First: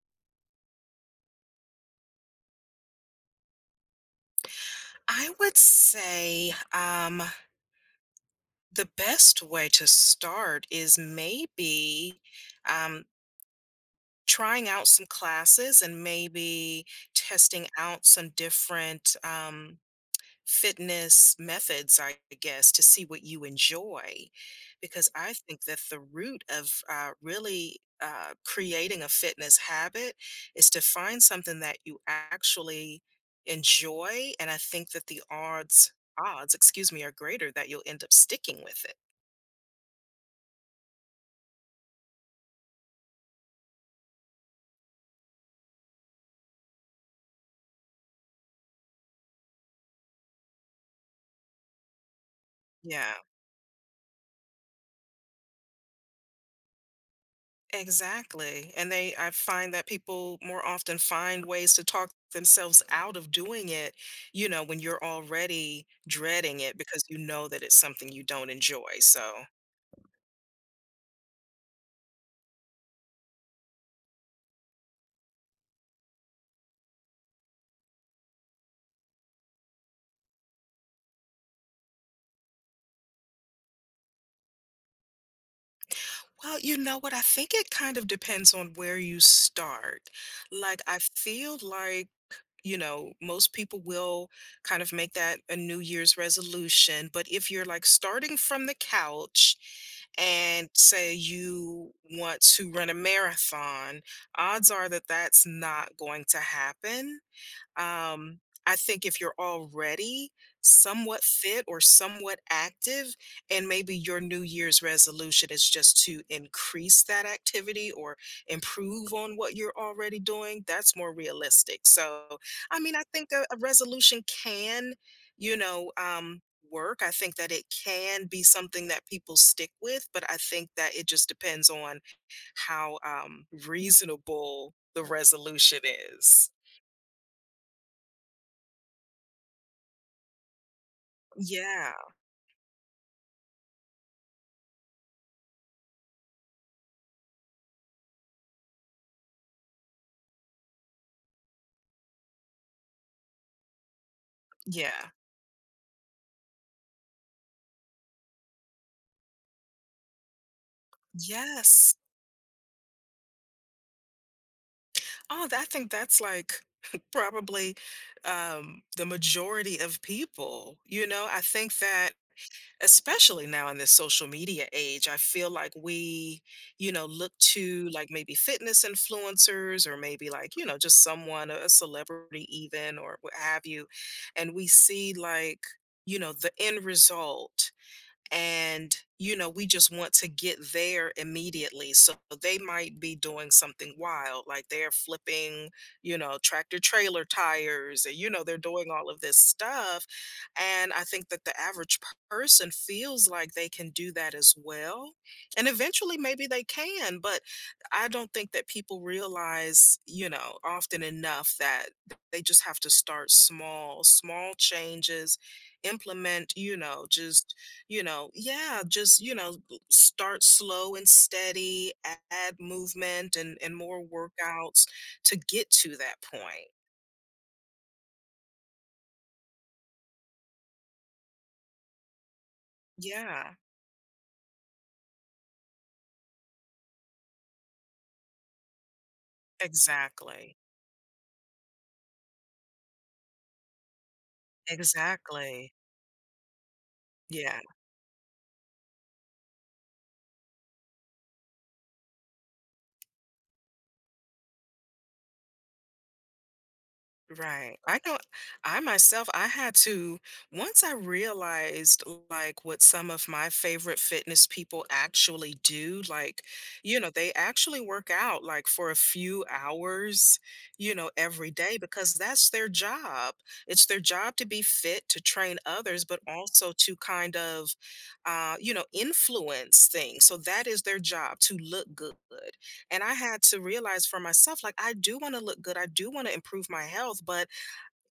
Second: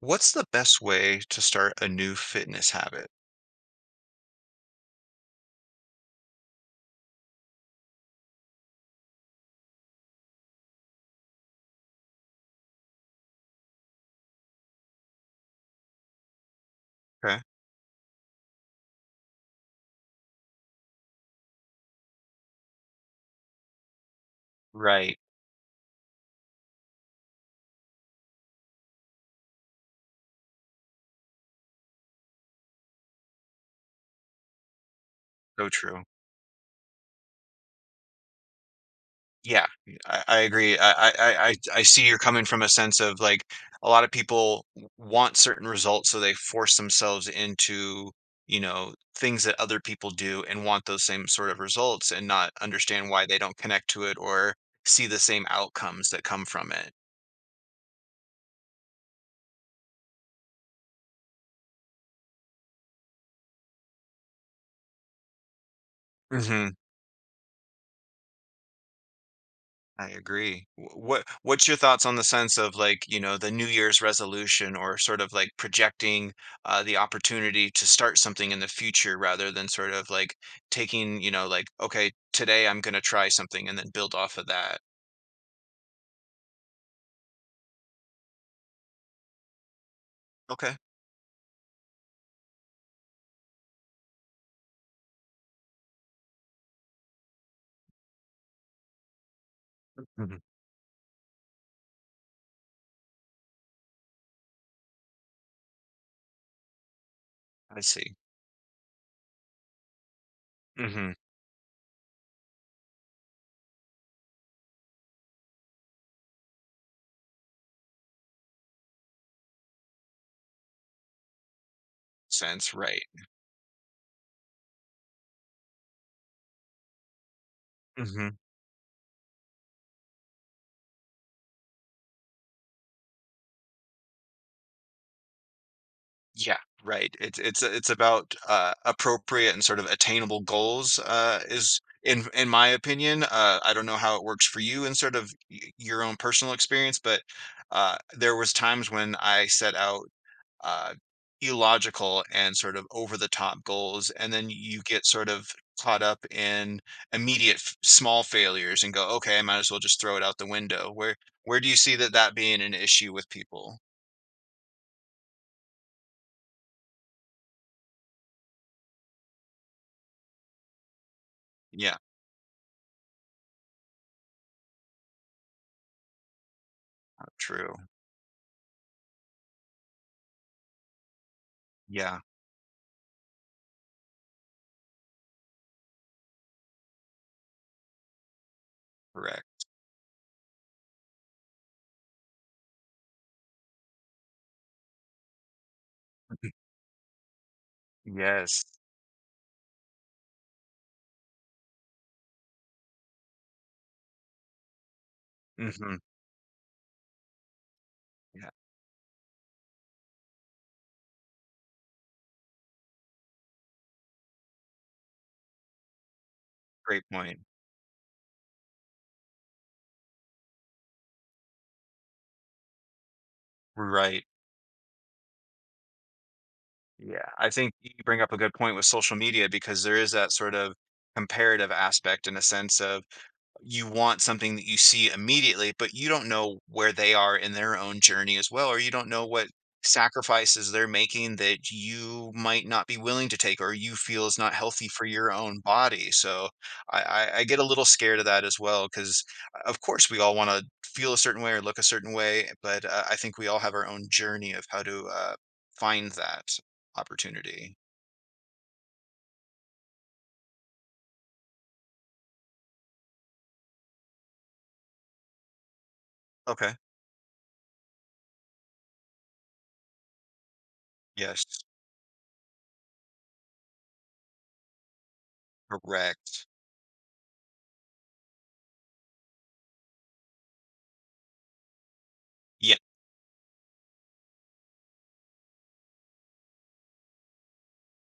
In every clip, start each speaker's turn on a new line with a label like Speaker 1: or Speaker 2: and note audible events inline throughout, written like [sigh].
Speaker 1: What's the best way to start a new fitness habit?
Speaker 2: I would say the best way to start is maybe um, trying out some classes and maybe
Speaker 1: Okay.
Speaker 2: testing out some different fitness methods, I guess, to see what you enjoy. Because
Speaker 1: Right.
Speaker 2: I think that the root of really creating a fitness habit is to find something that you actually enjoy. And I think that the
Speaker 1: So
Speaker 2: odds,
Speaker 1: true.
Speaker 2: odds, excuse me, are greater that you'll end up sticking with it.
Speaker 1: Yeah, I agree. I see you're coming from a sense of like a lot of people want certain results, so they force themselves into, you know, things that other people do and want those same sort of results and not understand
Speaker 2: Yeah.
Speaker 1: why they don't connect to it or see the same outcomes that come from it.
Speaker 2: Exactly. And I find that people more often find ways to talk themselves out of doing it, you know, when you're already dreading
Speaker 1: Mhm.
Speaker 2: it because you know that it's something you don't enjoy. So,
Speaker 1: I agree. What what's your thoughts on the sense of like, you know, the New Year's resolution or sort of like projecting the opportunity to start something in the future rather than sort of like taking, you know, like, okay, today I'm gonna try something and then build off of that.
Speaker 2: well, you know what? I think it kind of depends on where you start.
Speaker 1: Okay.
Speaker 2: Like, I feel like you know, most people will kind of make that a New Year's resolution. But if you're like starting from the couch
Speaker 1: Mhm.
Speaker 2: and say you want to run a marathon, odds are that that's not going to happen.
Speaker 1: I see.
Speaker 2: Um, I think if you're already
Speaker 1: hmm
Speaker 2: somewhat fit or somewhat active, and maybe your New Year's resolution is just to increase that activity or improve on what you're already doing, that's more realistic. So,
Speaker 1: Sense,
Speaker 2: I mean, I
Speaker 1: right.
Speaker 2: think a resolution can, you know, work. I think that it can
Speaker 1: hmm
Speaker 2: be something that people stick with, but I think that it just depends on how reasonable the resolution is.
Speaker 1: Yeah, right. It's about appropriate and sort of attainable goals is
Speaker 2: Yeah.
Speaker 1: in my opinion. I don't know how it works for you in sort of your own personal experience, but there was times when I set out uh, illogical and sort of over the top goals, and then you get
Speaker 2: Yeah.
Speaker 1: sort of caught up in immediate small failures and go, okay, I might as well just throw it out the window. Where do you see
Speaker 2: Yes.
Speaker 1: that being an issue with people?
Speaker 2: Oh, that I think that's like [laughs] probably the majority of people. You know, I think
Speaker 1: Yeah,
Speaker 2: that especially now in this social media age, I feel like we, you know, look
Speaker 1: true.
Speaker 2: to like maybe fitness influencers or maybe like, you know, just someone, a
Speaker 1: Yeah,
Speaker 2: celebrity even or what have you. And we see like, you know, the end result and you know
Speaker 1: correct.
Speaker 2: we just want to get there immediately so they might be doing something wild like they're flipping you know tractor trailer tires and you know they're
Speaker 1: Yes.
Speaker 2: doing all of this stuff and I think that the average person feels like they can do that as well and
Speaker 1: Mhm.
Speaker 2: eventually maybe they can but I don't
Speaker 1: Yeah,
Speaker 2: think that people realize you know often enough that they just have to start small, small changes implement you
Speaker 1: great
Speaker 2: know
Speaker 1: point.
Speaker 2: just you know yeah just you know start slow and steady add movement and more
Speaker 1: Right.
Speaker 2: workouts to get to that point.
Speaker 1: Yeah, I think you bring up a good point with social media because there is that sort of comparative aspect in a sense of
Speaker 2: Yeah,
Speaker 1: you want something that you see immediately, but you don't know where they are in their own journey as well, or you don't know what
Speaker 2: exactly.
Speaker 1: sacrifices they're making that you might not be willing to take or you feel is not healthy for your own
Speaker 2: Exactly.
Speaker 1: body. So I, I get
Speaker 2: Yeah.
Speaker 1: a little scared of that as well, because of course we all want to feel a certain way or look a certain way, but I think we all have our own journey of how to find that opportunity.
Speaker 2: Right. I know I myself, I had to once I realized like what some of my favorite fitness people actually do, like,
Speaker 1: Okay.
Speaker 2: you know, they actually work out like for a few hours, you know,
Speaker 1: Yes.
Speaker 2: every day because that's their job. It's their job to be fit, to train others, but
Speaker 1: Correct.
Speaker 2: also to kind of you know, influence things. So that is their job to look good.
Speaker 1: Yeah.
Speaker 2: And I had to realize for myself, like, I do want to look good. I do want to improve my health, but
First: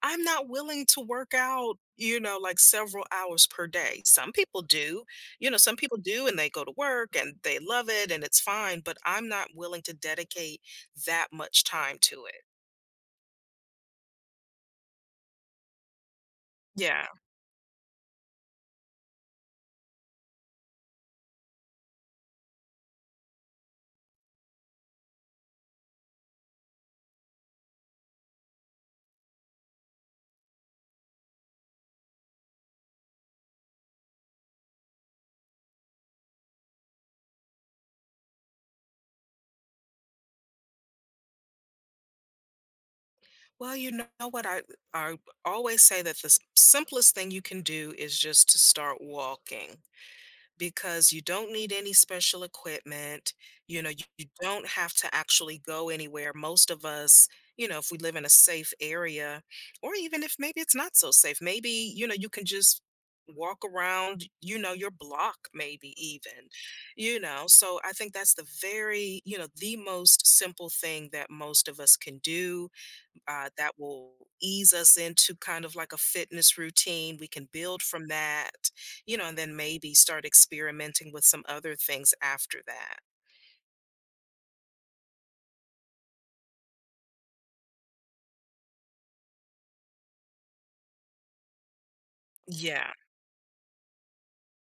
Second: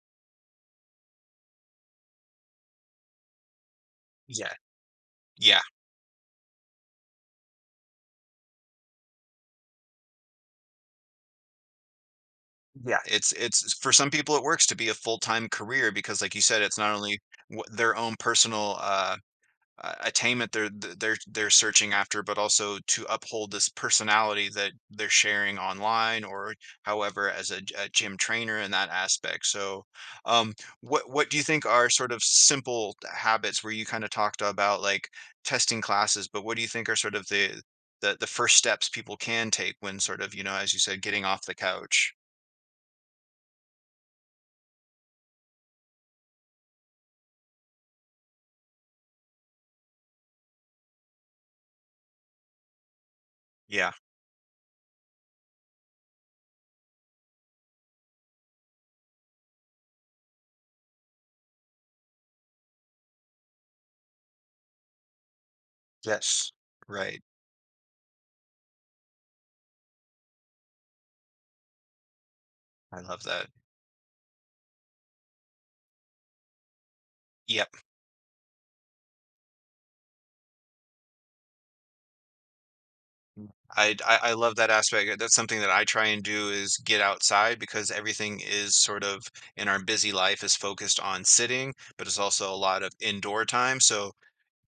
Speaker 2: I'm not willing to work out, you know, like several hours per day. Some
Speaker 1: Yeah.
Speaker 2: people do, you know,
Speaker 1: Yeah.
Speaker 2: some people do and they go to work and they love it and it's fine, but I'm not willing to dedicate that much time to it.
Speaker 1: Yeah. It's for some people, it works to be a full-time career because, like you said, it's not
Speaker 2: Yeah.
Speaker 1: only what their own personal, attainment they're th they're searching after, but also to uphold this personality that they're sharing online or however as a gym trainer in that aspect. So, um, what do you think are sort of simple habits where you kinda talked about, like, testing classes, but what do you think are sort of the first steps people can take when sort of, you know, as you said, getting off the couch?
Speaker 2: Well, you know what? I always say that the simplest thing you can do is just to start walking because you don't need any special equipment. You know,
Speaker 1: Yeah.
Speaker 2: you don't have to actually go anywhere. Most of us, you know, if we live in a safe area, or even if maybe it's not so safe, maybe, you know, you can just walk around, you know, your block, maybe even,
Speaker 1: Yes.
Speaker 2: you
Speaker 1: Right.
Speaker 2: know. So I think that's the very, you know, the most simple thing that most of us can do
Speaker 1: I love that.
Speaker 2: that will ease us into kind of like a fitness routine. We can
Speaker 1: Yep.
Speaker 2: build from that, you know, and then maybe start experimenting with some other things after that.
Speaker 1: I love that aspect. That's something that I try and do is get outside because everything is sort of in our busy life is focused on sitting, but it's also a lot of
Speaker 2: Yeah,
Speaker 1: indoor time. So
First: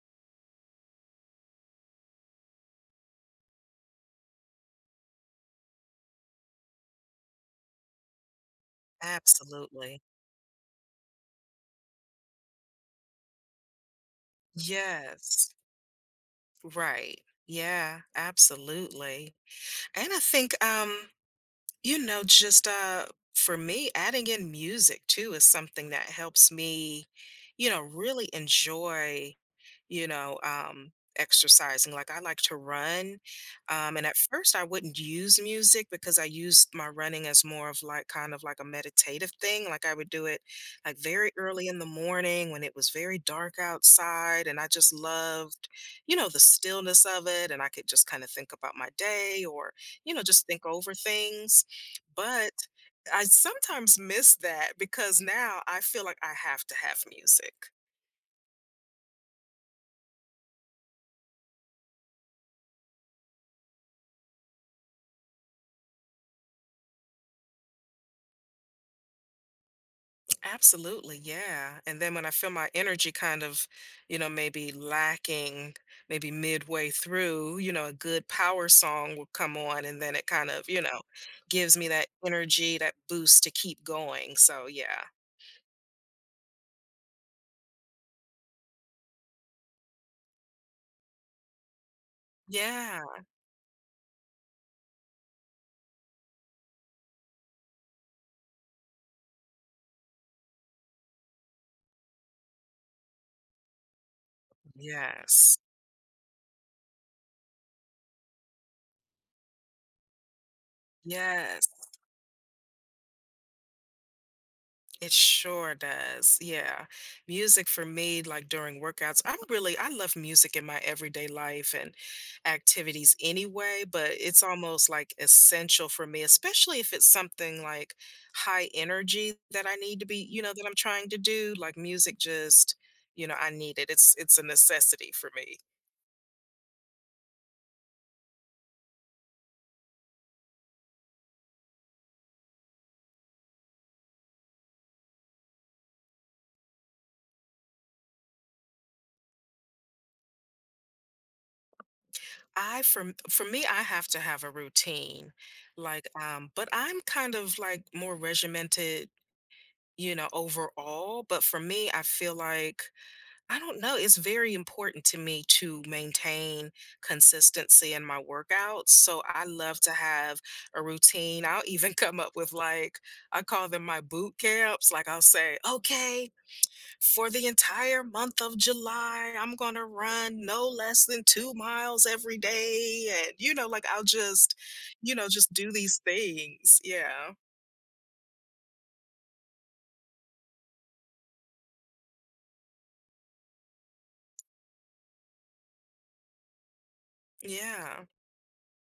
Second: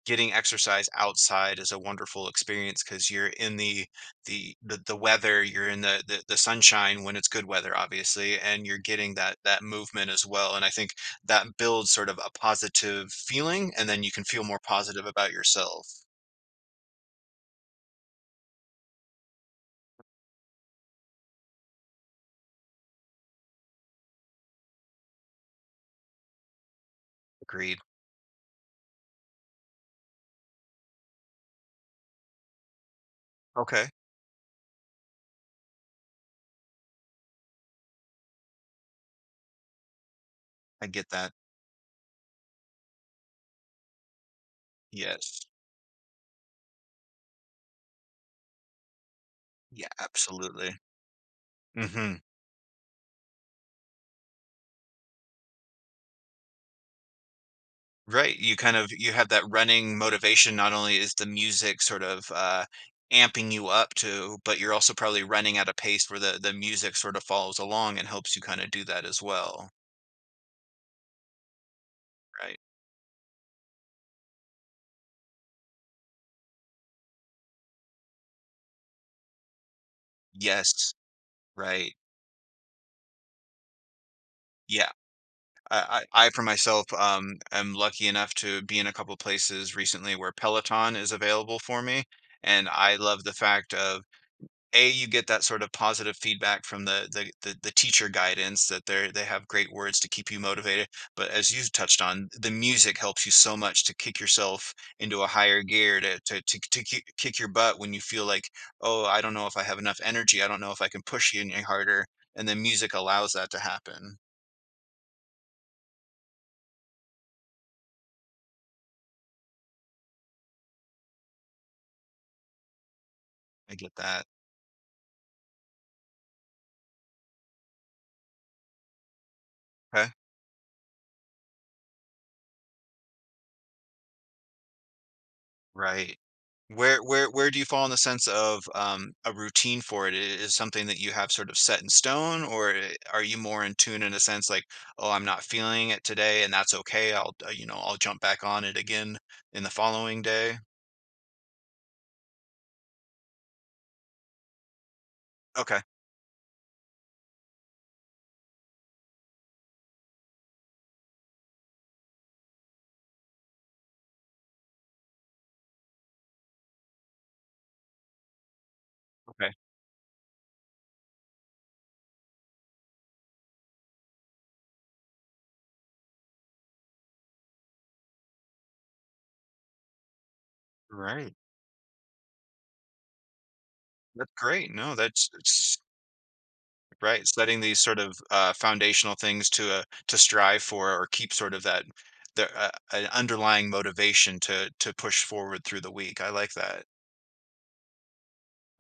Speaker 1: getting exercise outside is a wonderful experience because you're in the weather, you're in the sunshine when it's good weather, obviously, and you're getting that
Speaker 2: absolutely.
Speaker 1: movement as well. And I think that builds sort of a positive feeling, and then you can feel more positive about
Speaker 2: Yes,
Speaker 1: yourself.
Speaker 2: right. Yeah, absolutely. And I think, you know, just for me, adding in music too is something that helps me, you
Speaker 1: Agreed.
Speaker 2: know, really enjoy you know, exercising. Like I like to run.
Speaker 1: Okay.
Speaker 2: And at first I wouldn't use music because I used my running as more of like kind of like a meditative thing. Like I would do it
Speaker 1: I
Speaker 2: like
Speaker 1: get
Speaker 2: very
Speaker 1: that.
Speaker 2: early in the morning when it was very dark outside. And I just
Speaker 1: Yes.
Speaker 2: loved, you know, the stillness of it. And I could just kind of think about my day or,
Speaker 1: Yeah,
Speaker 2: you know, just think
Speaker 1: absolutely.
Speaker 2: over things.
Speaker 1: hmm
Speaker 2: But I sometimes miss that because now I feel like I have to have music.
Speaker 1: Right. You kind of you have that running motivation. Not only is the music sort of amping you up to, but you're also probably running at a pace where the music sort of follows along and helps you kind of do that as well.
Speaker 2: Absolutely, yeah. And then when I feel
Speaker 1: Right.
Speaker 2: my energy kind of, you know, maybe lacking, maybe midway through, you know, a good power song will come on and then it kind of, you
Speaker 1: Yes.
Speaker 2: know, gives me
Speaker 1: Right.
Speaker 2: that energy, that boost to keep going. So,
Speaker 1: Yeah.
Speaker 2: yeah.
Speaker 1: I for myself am lucky enough to be in a couple places recently where Peloton is available for me. And I
Speaker 2: Yeah.
Speaker 1: love the fact of a you get that sort of positive feedback from the teacher guidance that they have great words to keep you motivated, but as you touched on, the music helps you so much to kick yourself into a
Speaker 2: Yes.
Speaker 1: higher gear to kick your butt when you feel like, oh, I don't know if I have enough energy, I don't know if I can push you any
Speaker 2: Yes.
Speaker 1: harder, and then music allows that to happen.
Speaker 2: It sure does. Yeah. Music for me, like during workouts, I'm really, I love music in my everyday life and activities
Speaker 1: I
Speaker 2: anyway,
Speaker 1: get
Speaker 2: but
Speaker 1: that.
Speaker 2: it's almost like essential for me, especially if it's something like high energy that I need to
Speaker 1: Okay.
Speaker 2: be, you know, that I'm trying to do. Like music just, you know, I need it. It's a necessity for me.
Speaker 1: Right. Where do you fall in the sense of, a routine for it? I Is something that you have sort of set in stone, or I are you more in tune in a sense like, "Oh, I'm not feeling it today, and that's okay. I'll, you know, I'll jump back on it again in the following day."
Speaker 2: I For me, I have to have a routine.
Speaker 1: Okay,
Speaker 2: Like, but I'm kind of like more regimented you know, overall. But for me, I feel like, I don't know, it's very important to me to maintain consistency in my workouts. So I
Speaker 1: okay.
Speaker 2: love to have a routine. I'll even [laughs] come up with like, I call them my boot camps. Like I'll say, okay, for the entire month of July, I'm going to run no less than
Speaker 1: Right.
Speaker 2: 2 miles every day. And, you know, like I'll
Speaker 1: That's
Speaker 2: just,
Speaker 1: great. No,
Speaker 2: you know,
Speaker 1: that's
Speaker 2: just do
Speaker 1: it's
Speaker 2: these things.
Speaker 1: right,
Speaker 2: Yeah.
Speaker 1: setting these sort of, foundational things to strive for or keep sort of that the, an underlying motivation to push forward through the week. I like that.
Speaker 2: Yeah.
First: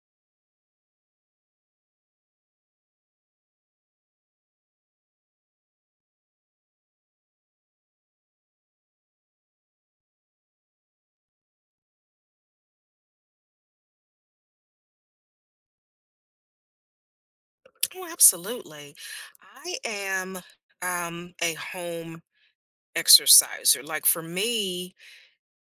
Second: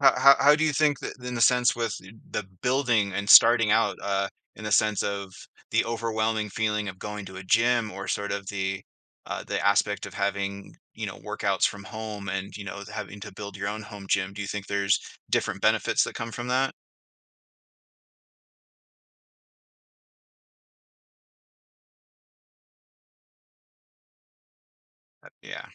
Speaker 1: How do you think that in the sense with the building and starting out, in the sense of the overwhelming feeling of going to a gym or sort of the aspect of having, you know, workouts from home and, you know, having to build your own home gym. Do you think there's different benefits that come from that?
Speaker 2: Oh, absolutely. I am a home exerciser. Like for me,
Speaker 1: Yeah.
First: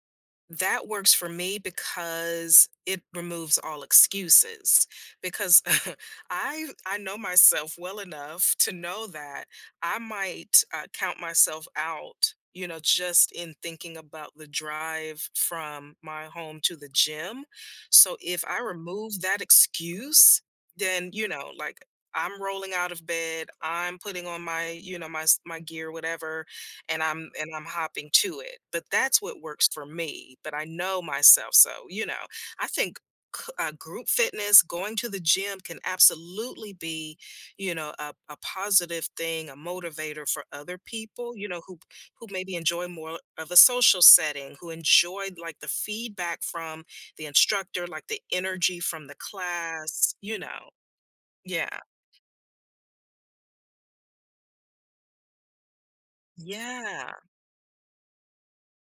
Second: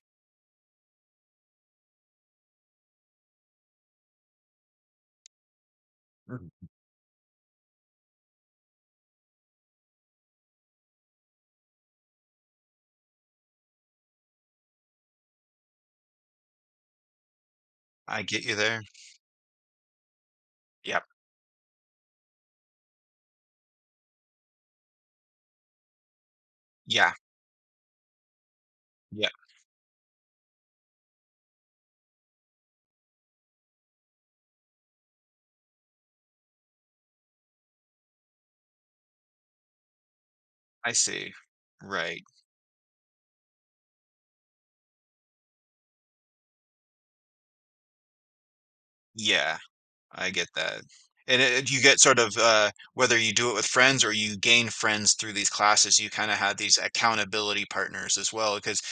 Speaker 2: that works for me because it removes all excuses. Because [laughs]
Speaker 1: Mhm.
Speaker 2: I know myself well enough to know that I might count myself out, you know, just in thinking about the drive from my home to the gym. So
Speaker 1: I get
Speaker 2: if
Speaker 1: you
Speaker 2: I
Speaker 1: there.
Speaker 2: remove that excuse,
Speaker 1: Yep.
Speaker 2: then you know, like I'm rolling out of bed, I'm putting on my, you know, my gear, whatever, and
Speaker 1: Yeah.
Speaker 2: I'm hopping to it. But that's
Speaker 1: Yeah.
Speaker 2: what works for me. But I know myself, so you know, I think group fitness, going to the gym, can absolutely be, you know, a positive thing, a motivator for other
Speaker 1: I see.
Speaker 2: people. You know,
Speaker 1: Right.
Speaker 2: who maybe enjoy more of a social setting, who enjoy like the feedback from the instructor, like the energy from the
Speaker 1: Yeah.
Speaker 2: class.
Speaker 1: I
Speaker 2: You
Speaker 1: get
Speaker 2: know,
Speaker 1: that. And it
Speaker 2: yeah,
Speaker 1: you get sort of, whether you do it with friends or you gain friends through these classes, you kinda have these
Speaker 2: yeah,
Speaker 1: accountability partners as well, because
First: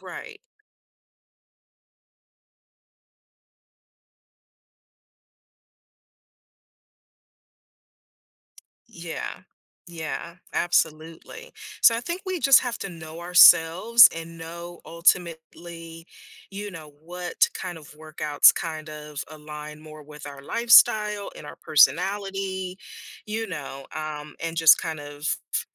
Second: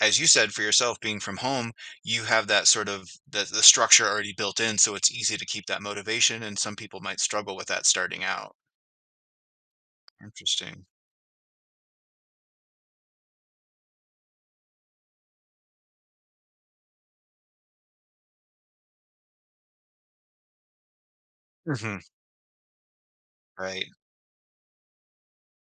Speaker 1: as you
Speaker 2: right.
Speaker 1: said for yourself, being from home, you have that sort of the structure already built in, so it's easy to keep that motivation, and some people might struggle with that starting out.
Speaker 2: Yeah. Yeah,
Speaker 1: Interesting.
Speaker 2: absolutely. So I think we just have to know ourselves and know ultimately, you know, what kind of workouts kind of align more with our lifestyle and our
Speaker 1: Mhm.
Speaker 2: personality, you
Speaker 1: Right.
Speaker 2: know, and just kind of,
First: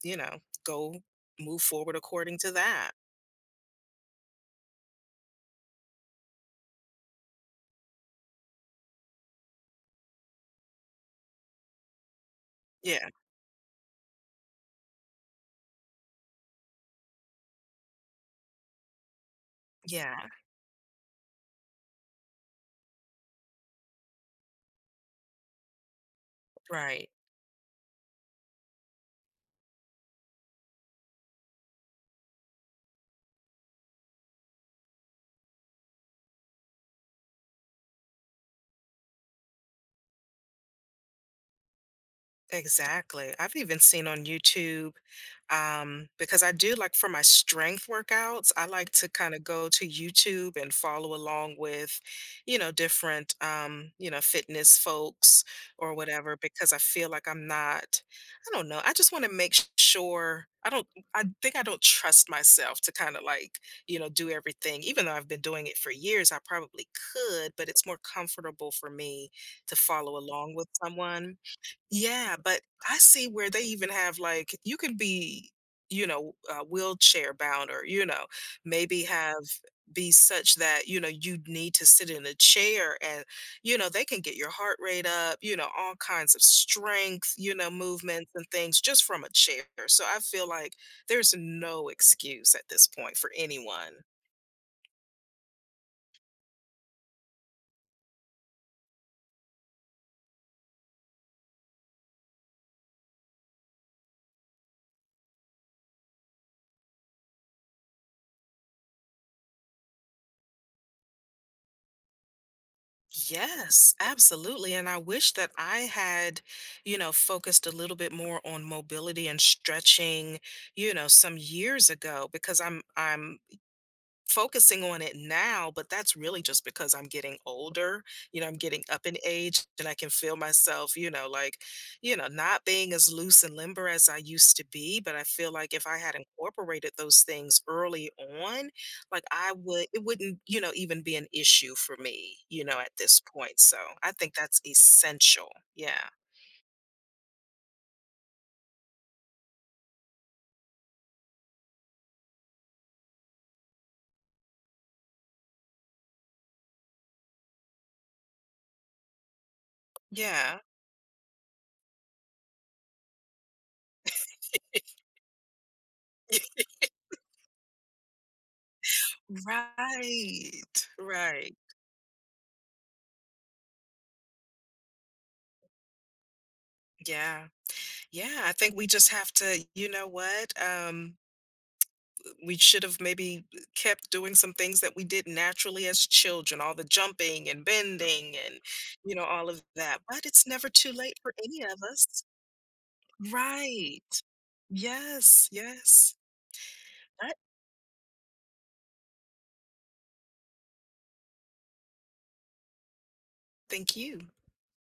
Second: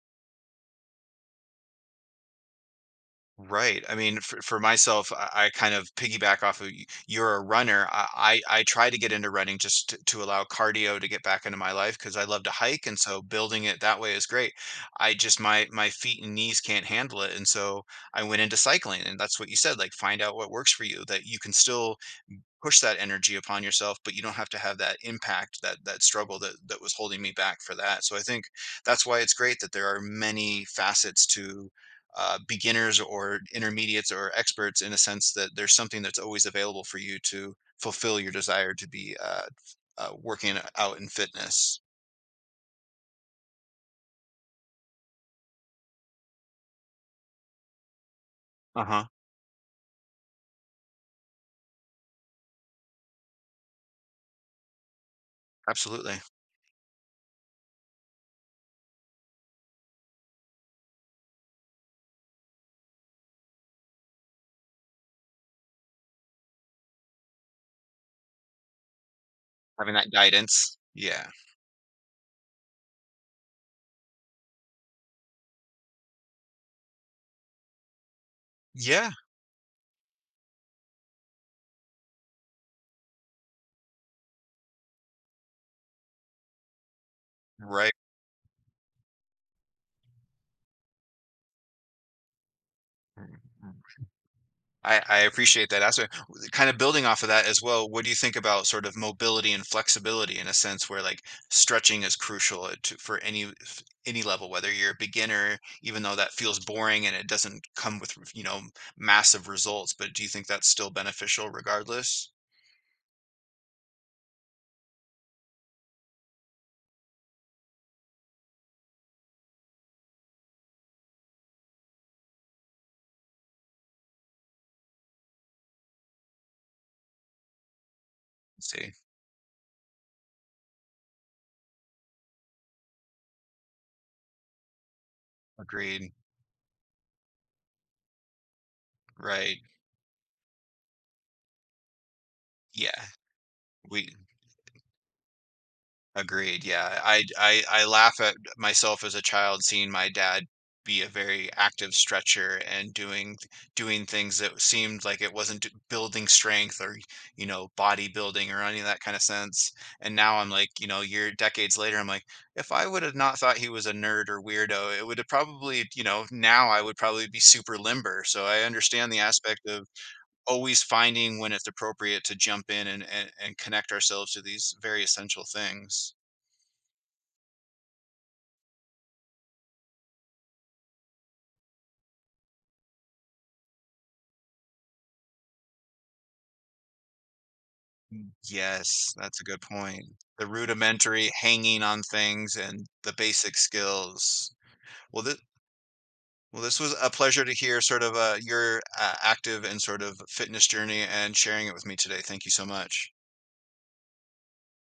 Speaker 2: you know, go move forward according to that.
Speaker 1: Right. I mean, for myself, I kind of piggyback off of you're a runner. I try to get into running just to allow cardio to get back into my life because I love to hike. And
Speaker 2: Yeah.
Speaker 1: so building it that way is great. I just, my feet and knees can't handle it. And so I went into cycling. And that's what you said, like
Speaker 2: Yeah.
Speaker 1: find out what works for you, that you can still push that energy upon yourself, but you don't have to have that impact, that that struggle, that that was
Speaker 2: Right.
Speaker 1: holding me back for that. So I think that's why it's great that there are many facets to beginners or intermediates or experts in a sense that there's something that's always available for you to fulfill your desire to be working out in fitness.
Speaker 2: Exactly. I've even seen on YouTube, because I do like for my strength workouts, I like
Speaker 1: Uh-huh,
Speaker 2: to kind of go to YouTube and follow along with, you know, different, you know, fitness folks or
Speaker 1: absolutely.
Speaker 2: whatever, because I feel like I'm not, I don't know, I just want to make sure I don't, I think I don't trust myself to kind of like, you know, do everything. Even though I've been doing it for years, I probably could, but it's more comfortable for me to
Speaker 1: Having that
Speaker 2: follow along with
Speaker 1: guidance, yeah.
Speaker 2: someone yeah, but I see where they even have like you can be, you know, wheelchair bound or you know, maybe
Speaker 1: Yeah,
Speaker 2: have be such that you know you need to sit in a chair and you know they can get your heart rate up, you know, all kinds of strength, you know,
Speaker 1: right.
Speaker 2: movements and things just from a chair. So I feel like there's no excuse at this point for
Speaker 1: Mm-hmm.
Speaker 2: anyone.
Speaker 1: I appreciate that aspect. Kind of building off of that as well, what do you think about sort of mobility and flexibility in a sense where like stretching is crucial to, for any any level, whether you're a beginner, even though that feels boring and it doesn't come with, you know, massive results, but do you think that's still beneficial regardless?
Speaker 2: Yes, absolutely. And I wish that I had, you know, focused a little bit more on mobility and stretching, you know, some years ago because I'm focusing on it now, but that's really just because I'm getting older. You know, I'm
Speaker 1: Let's
Speaker 2: getting
Speaker 1: see.
Speaker 2: up in age and I can feel myself, you know, like, you know, not being as loose and limber as I used to be. But I feel like if I
Speaker 1: Agreed.
Speaker 2: had incorporated those things early on, like I
Speaker 1: Right.
Speaker 2: would, it wouldn't, you know, even be an issue for me, you know, at
Speaker 1: Yeah.
Speaker 2: this point. So
Speaker 1: We
Speaker 2: I think that's essential. Yeah.
Speaker 1: agreed, yeah. I laugh at myself as a child seeing my dad be a very active stretcher and doing things that seemed like it wasn't building strength or, you know, bodybuilding or any of that kind of sense. And now I'm
Speaker 2: Yeah.
Speaker 1: like, you know, year decades later, I'm like, if I would have not thought he was a nerd or weirdo, it would have probably, you know,
Speaker 2: [laughs]
Speaker 1: now I would probably be super limber. So I understand the aspect of
Speaker 2: Right.
Speaker 1: always finding when
Speaker 2: Right.
Speaker 1: it's appropriate to jump in and connect ourselves to these very essential things.
Speaker 2: Yeah. Yeah. I think we just have to, you know what? We should have maybe kept doing some things that we did naturally as children, all the jumping and bending and,
Speaker 1: Yes,
Speaker 2: you know,
Speaker 1: that's a
Speaker 2: all
Speaker 1: good
Speaker 2: of that.
Speaker 1: point.
Speaker 2: But
Speaker 1: The
Speaker 2: it's never too late
Speaker 1: rudimentary
Speaker 2: for any of
Speaker 1: hanging on
Speaker 2: us.
Speaker 1: things and the basic
Speaker 2: Right.
Speaker 1: skills. Well, this
Speaker 2: Yes. Yes.
Speaker 1: well, this was a
Speaker 2: All right.
Speaker 1: pleasure to hear sort of your active and sort of fitness journey and sharing it with me today. Thank you so much.
Speaker 2: Thank you.